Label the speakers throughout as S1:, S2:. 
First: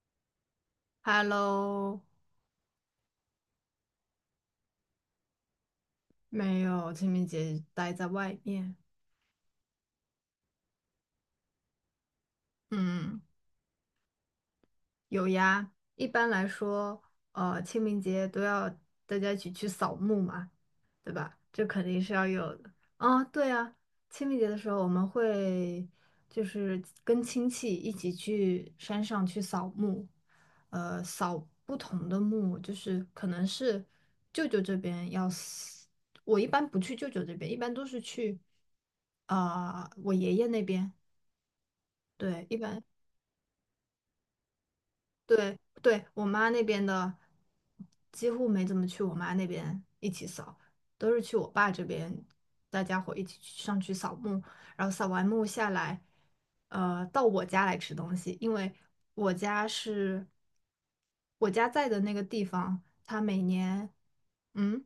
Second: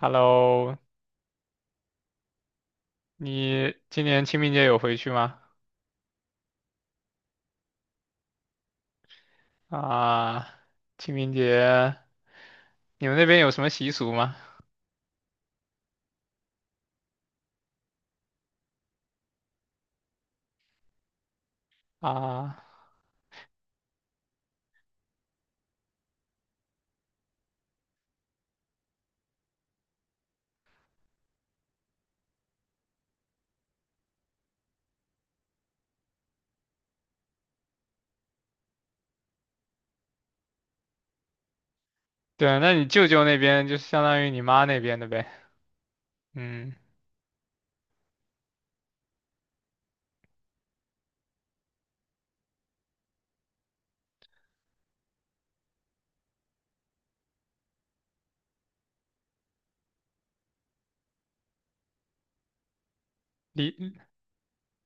S1: Hello，
S2: Hello，
S1: 你今年清明节有回去吗？
S2: 没有，清明节待在外面。
S1: 啊，清明节你们
S2: 嗯，
S1: 那边有什么习俗吗？
S2: 有呀。一般来说，清明节都要大家一起去扫墓嘛。对吧？这肯定是要有
S1: 啊，
S2: 的。啊，对啊，清明节的时候我们会就是跟亲戚一起去山上去扫墓，扫不同的墓，就是可能是舅舅这边要死，我一般不去舅舅这边，一般都是去啊、我爷爷那边。对，一
S1: 对，那
S2: 般。
S1: 你舅舅那边就相当于你妈那边的呗。
S2: 对对，我妈那
S1: 嗯，
S2: 边的几乎没怎么去我妈那边一起扫，都是去我爸这边，大家伙一起去上去扫墓，然后扫完墓下来，到我家来吃东西，因为我家是我家在的那个地方，它每年，
S1: 离
S2: 嗯。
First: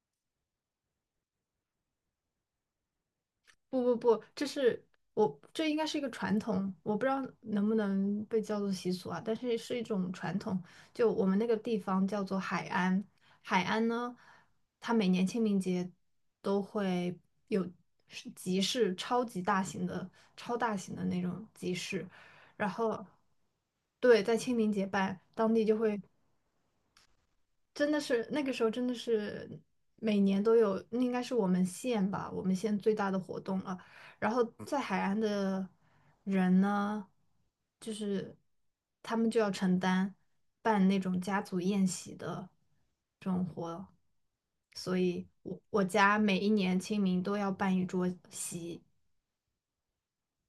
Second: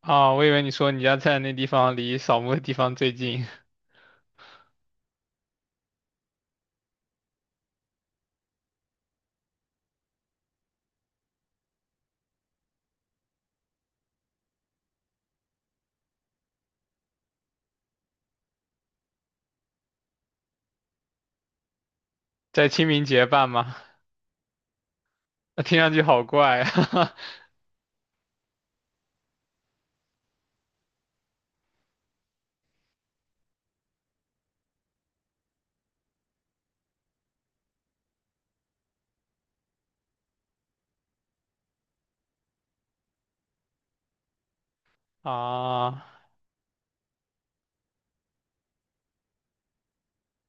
S1: 啊，我以为你说你家在那地方离扫墓的地方最近，
S2: 不不不，这是我这应该是一个传统，我不知道能不能被叫做习俗啊，但是是一种传统。就我们那个地方叫做海安，海安呢，它每年清明节都会有是集市，超级大型的、超大型的那种集市，然
S1: 在清
S2: 后
S1: 明节办吗？
S2: 对，在清明节办，当
S1: 那
S2: 地就
S1: 听上
S2: 会
S1: 去好怪啊！
S2: 真的是那个时候真的是每年都有，那应该是我们县吧，我们县最大的活动了。然后在海岸的人呢，就是他们就要承担办那种家族宴席的这种活，所以我我
S1: 啊，
S2: 家每一年清明都要办一桌席，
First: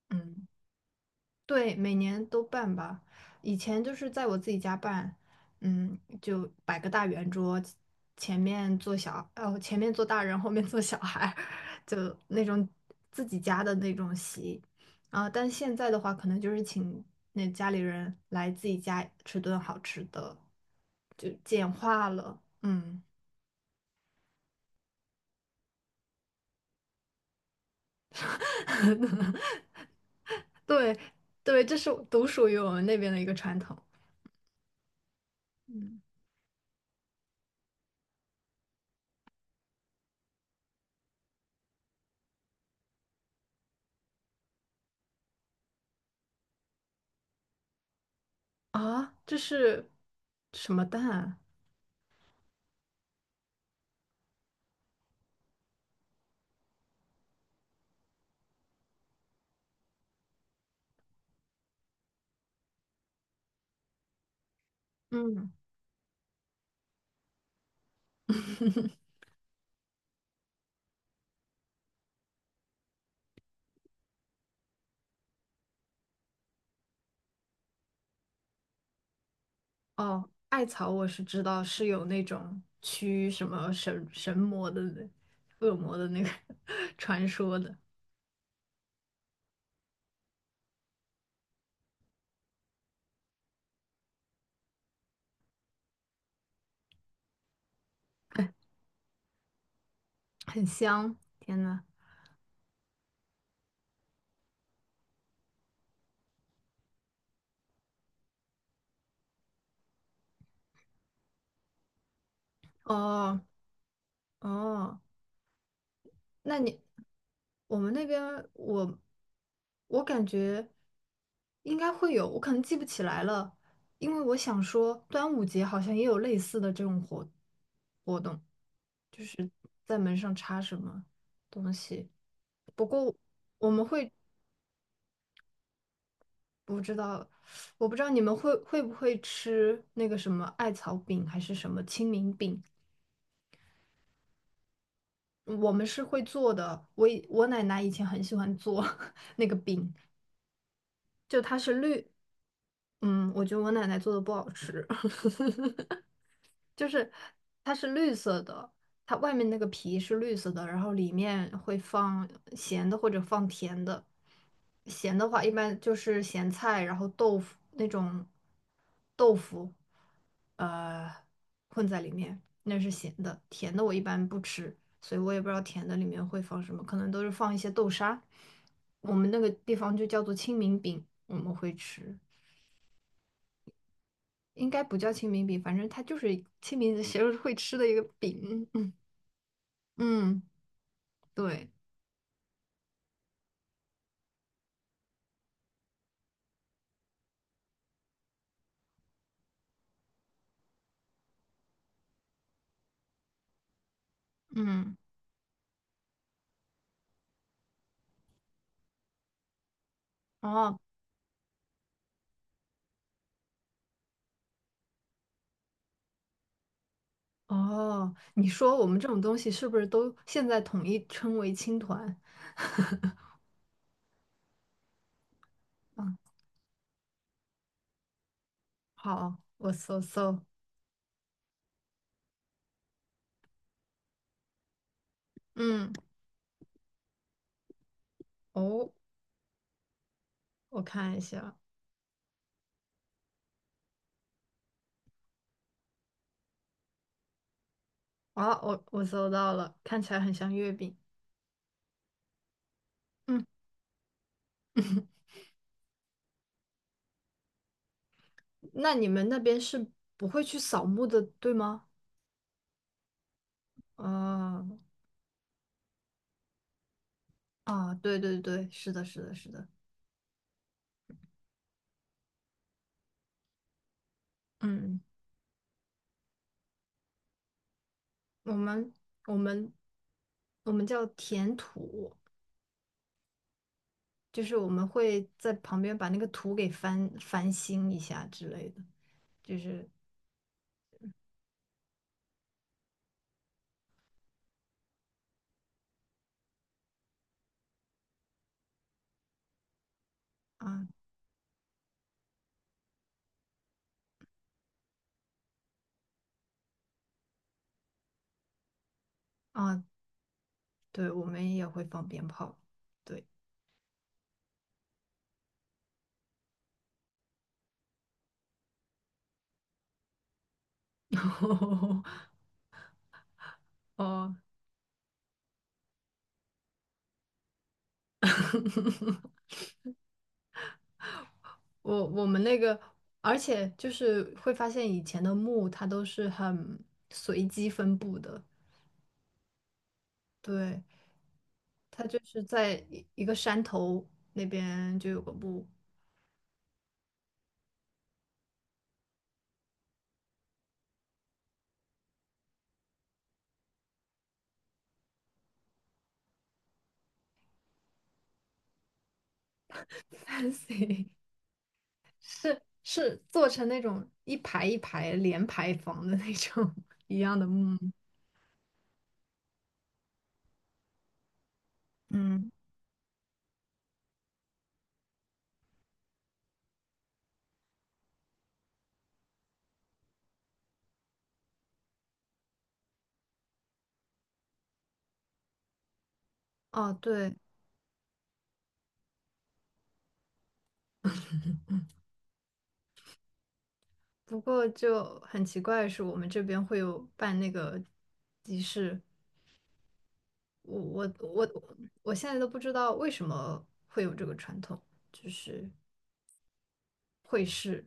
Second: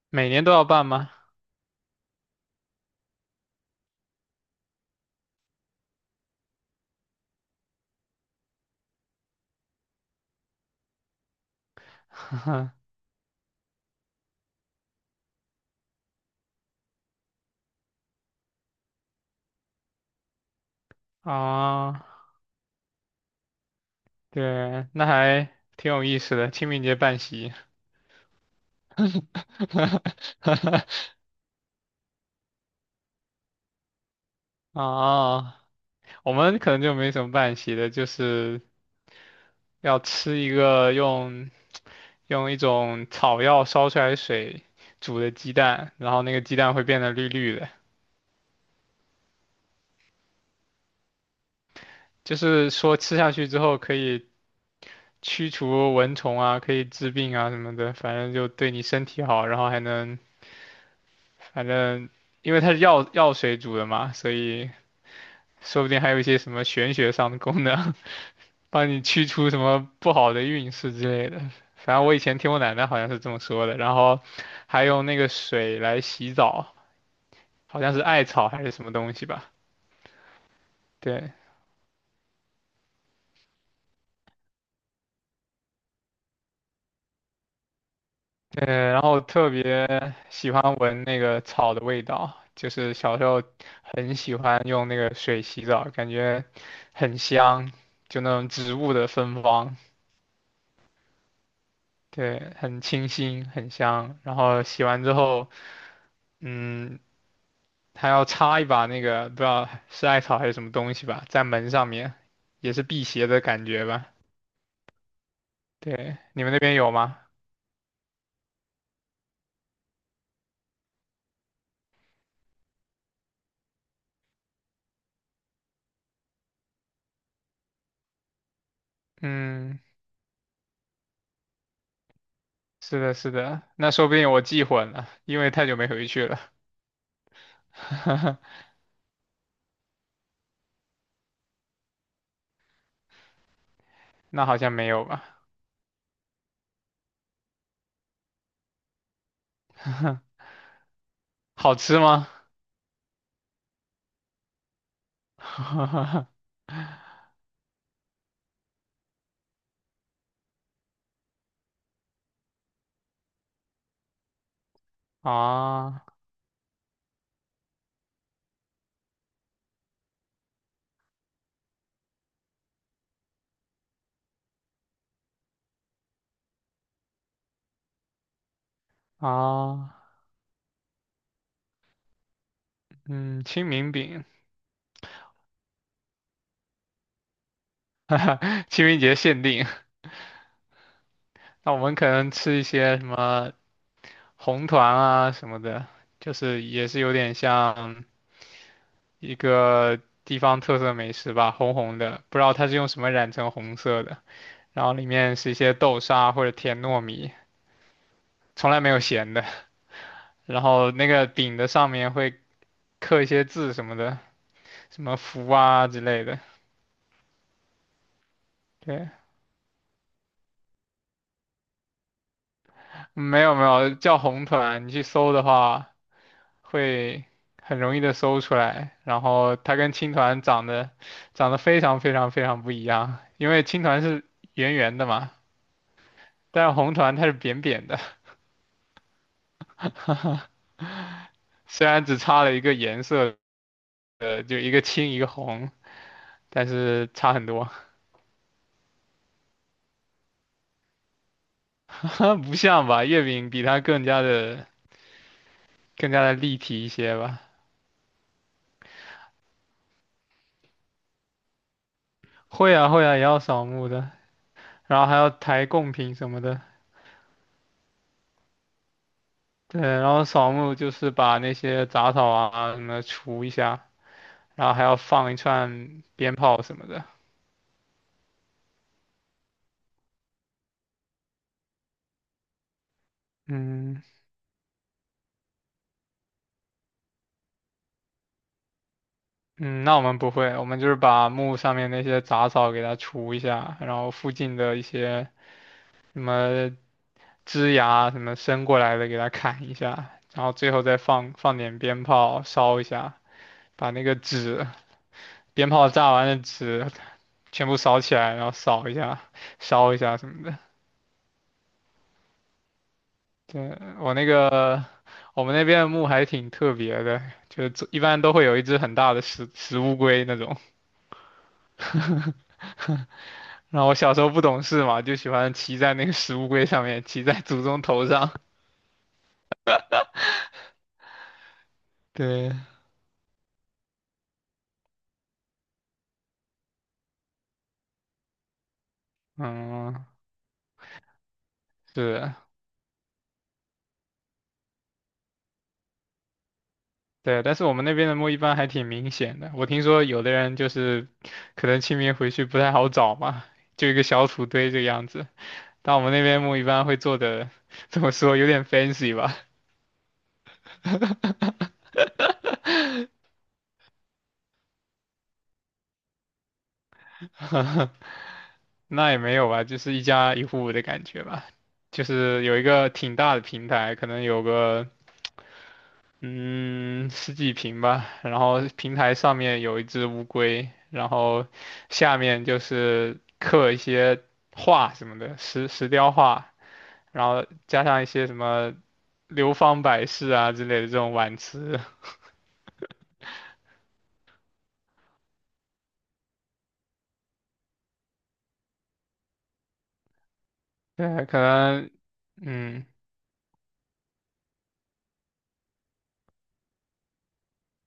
S1: 每年
S2: 嗯。
S1: 都要办吗？
S2: 对，每年都办吧。以前就是在我自己家办，嗯，就摆个大圆桌，前面坐小，哦，前面坐大人，后面坐小孩儿，就那种 自己家的那种席。啊，但现在的话，可能就是请那家里人来自己家吃顿好吃的，就简
S1: 啊，
S2: 化了。嗯，
S1: 对，那还挺有意思的，清明节办席。
S2: 对对，这是独属于我们那边的一个传统。
S1: 啊，
S2: 嗯。
S1: 我们可能就没什么办席的，就是要吃一个用一种草药烧出来的水煮的鸡蛋，然后那个鸡蛋会变得绿绿的，
S2: 啊，这是什么蛋啊
S1: 就是说吃下去之后可以驱除蚊虫啊，可以治病啊什么的，反正就对你身体好，然后还能反正因为它是药水煮的嘛，所以
S2: 嗯，
S1: 说不定还有一些什么玄学上的功能。帮你 驱除什么不好的运势之类的。反正我以前听我奶奶好像是这么说的，然后还用那个水来洗澡，好像是艾草还是什么东西吧。
S2: 哦，艾草我是
S1: 对
S2: 知道是有那种驱什么神神魔的那恶魔的那个 传说的，
S1: 对，然后特别喜欢闻那个草的味道，就是小时候很喜欢用那个水洗澡，感觉很香，就那种 植物的芬芳，
S2: 很香。天呐，
S1: 对，很清新，很香。然后洗完之后，嗯，他要插一把那个不知道是艾草还是什么东西吧，在门上面，也是辟邪
S2: 哦
S1: 的感觉吧？
S2: 哦，
S1: 对，你们
S2: 那
S1: 那边
S2: 你
S1: 有吗？
S2: 我们那边我我感觉应该会有，我可能记不起来了，因为我想说端午节好像也有类似的这种活动，就是
S1: 嗯，
S2: 在门上插什么东西。不
S1: 是
S2: 过
S1: 的，是的，
S2: 我们
S1: 那说
S2: 会
S1: 不定我记混了，因为太久没回去了。
S2: 不知道，我不知道你们会 会不会吃那个什么艾草饼还是什么清明饼。
S1: 那好像没有吧？
S2: 我们是会做的，我奶奶以前很喜欢做 那个饼，就它是
S1: 好吃
S2: 绿
S1: 吗？
S2: 嗯，我觉得我奶奶做的不好吃，就是它是绿色的，它外面那个皮是绿色的，然后里面会放咸的或者放甜的。咸的话一般就
S1: 啊
S2: 是咸菜，然后豆腐那种豆腐，呃，混在里面，那是咸的。甜的我一般不吃，所以我也不知道甜的里面会放什么，可能都是放一些豆沙。我们那个地
S1: 啊，
S2: 方就叫做清明饼，我们会吃。
S1: 嗯，清明饼，
S2: 应该不叫清明饼，反正它就是清明节会吃的一个饼。
S1: 清
S2: 嗯
S1: 明节限定。
S2: 嗯，对，
S1: 那我们可能吃一些什么红团啊什么的，就是也是有点像。一个地方特色美食吧，红红的，不知道它是用什么染成红色的。然后
S2: 嗯，
S1: 里面是一些豆沙或者甜糯米，从来没有咸的。然
S2: 哦
S1: 后那个饼的上面会刻一些字什么的，什么福啊之类的。
S2: 哦，你说我们这
S1: 对，
S2: 种东西是不是都现在统一称为青团？
S1: 没有没有，叫红团，你去搜的话
S2: 嗯，
S1: 会很容易的搜出来。然
S2: 好，
S1: 后
S2: 我
S1: 它跟
S2: 搜
S1: 青
S2: 搜。
S1: 团长得非常非常非常不一样，因为青团是圆圆的嘛，
S2: 嗯，
S1: 但是红团它是扁扁的。
S2: 哦，我看一下。
S1: 虽然只差了一个颜色，就一个青一个红，但是差很多，
S2: 啊，我搜到了，看起来很像月饼。
S1: 不像吧？月
S2: 嗯，
S1: 饼比它更加的 更加的立体一些吧。
S2: 那你们那边是不会去扫墓的，对吗？
S1: 会啊会啊，也要扫墓的，
S2: 啊
S1: 然后还要抬贡品什么的。
S2: 啊，对对对，是的，是的，是的。
S1: 对，然后扫墓就是把那些杂草啊什么除一下，然后还要
S2: 嗯。
S1: 放一串鞭炮什么的。
S2: 我们我们我们叫填土，
S1: 嗯
S2: 就是我们会在旁边把那个土给翻新一下之类的，就
S1: 嗯，
S2: 是
S1: 那我们不会，我们就是把墓上面那些杂草给它除一下，然后附近的一些什么枝芽什么伸过来的给它砍一下，然后最后
S2: 啊
S1: 再放点鞭炮烧一下，把那个纸鞭炮炸完的纸全部烧起来，然后扫一下、
S2: 啊，
S1: 烧一下什么的。
S2: 对，我们也会放鞭炮，对，
S1: 对，我那个我们那边的墓还挺特别的，就是一般都会有一只很大的石乌龟那种。然后我小时候
S2: 哦，
S1: 不懂事嘛，就喜欢骑在那个石乌龟上面，骑在祖宗头上。
S2: 我我们
S1: 对，
S2: 那个，而且就是会发现以前的墓它都是很随机分布的，
S1: 嗯，
S2: 对，它就
S1: 是。
S2: 是在一个山头那边就有个墓
S1: 对，但是我们那边的墓一般还挺明显的。我听说有的人就是可能清明回去不太好找嘛，就一个小土堆这个样子。但我们那边墓一般会做的，怎么说，有点 fancy 吧。
S2: ，fancy。是是做成那种一排一排连排房的那种 一样的木木
S1: 那也没有吧，就是一家一户的感觉吧，就是
S2: 嗯，
S1: 有一个挺大的平台，可能有个嗯十几平吧，然后平台上面有一只乌龟，然后下面就是刻一些画什么的，石雕画，
S2: 哦，
S1: 然
S2: 对，
S1: 后加上一些什么流芳百世啊之类的这种挽词，
S2: 不过就很奇怪的是，我们这边会有办那个集市，我
S1: 对，
S2: 我
S1: 可
S2: 我
S1: 能
S2: 我现在都不知
S1: 嗯
S2: 道为什么会有这个传统，就是会试。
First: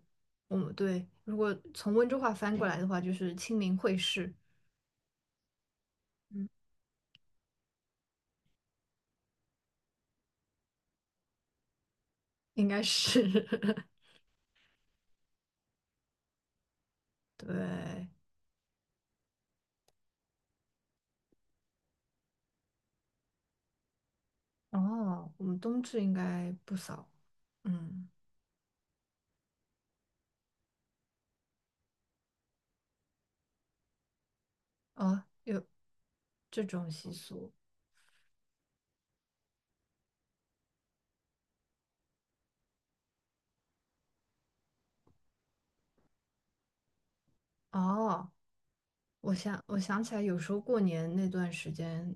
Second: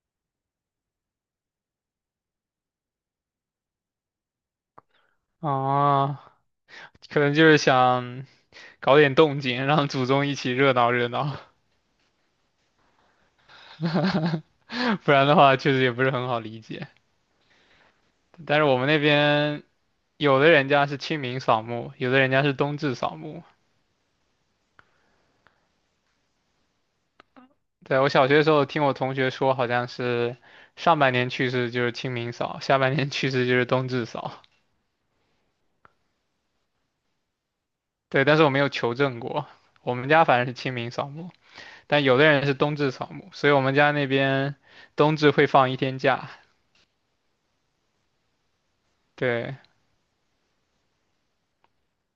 S2: 我们对，如果从温州话翻过来的话，就是清明会试，
S1: 啊，
S2: 嗯
S1: 可能就是想搞点动静，让祖宗一起热闹热闹，
S2: 应该是
S1: 不然的话确实也不是很好理解。
S2: 对。
S1: 但是我们那边有的人家是清明扫墓，有的人家是冬至扫墓。
S2: 哦，我们冬至应该不扫，
S1: 对，
S2: 嗯。
S1: 我小学的时候听我同学说，好像是上半年去世就是清明扫，下半年去世就是冬至扫。
S2: 哦，有这种习俗
S1: 对，但是我没有求证过，我们家反正是清明扫墓。但有的人是冬至扫墓，所以我们家那边冬至会放一天假。
S2: 哦。我
S1: 对，
S2: 想，我想起来，有时候过年那段时间，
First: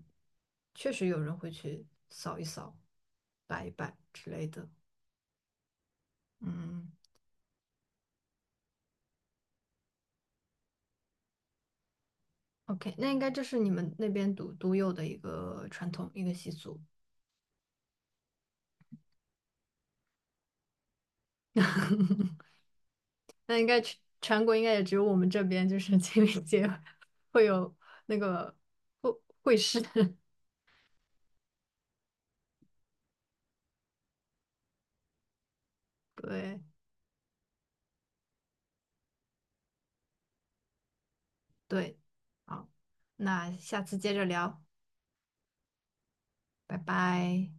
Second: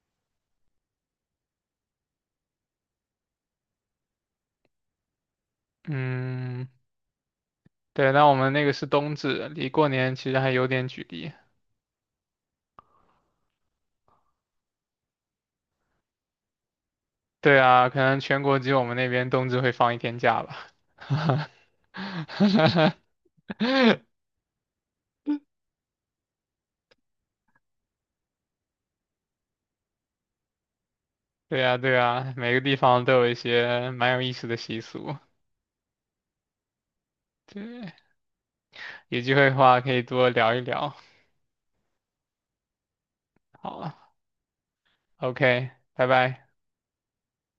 S2: 确实有人会去扫一扫、摆一摆之类的。
S1: 嗯，
S2: 嗯
S1: 对，那我们那个是冬至，离过年其实还有点距离。
S2: ，OK，那应该这是你们那边独有的一个传统、一个习俗。
S1: 对啊，可能全国只有我们那边冬至会放一天假吧。
S2: 那应该全国应该也只有我们这边，就是 清明节会有那个会会师。
S1: 对呀，对呀，每个地方都有一些蛮有意思的习俗。
S2: 对
S1: 对，有机会的话可以多聊一聊。
S2: 对，好，那下
S1: 好
S2: 次接着聊，
S1: ，OK，拜拜。
S2: 拜拜。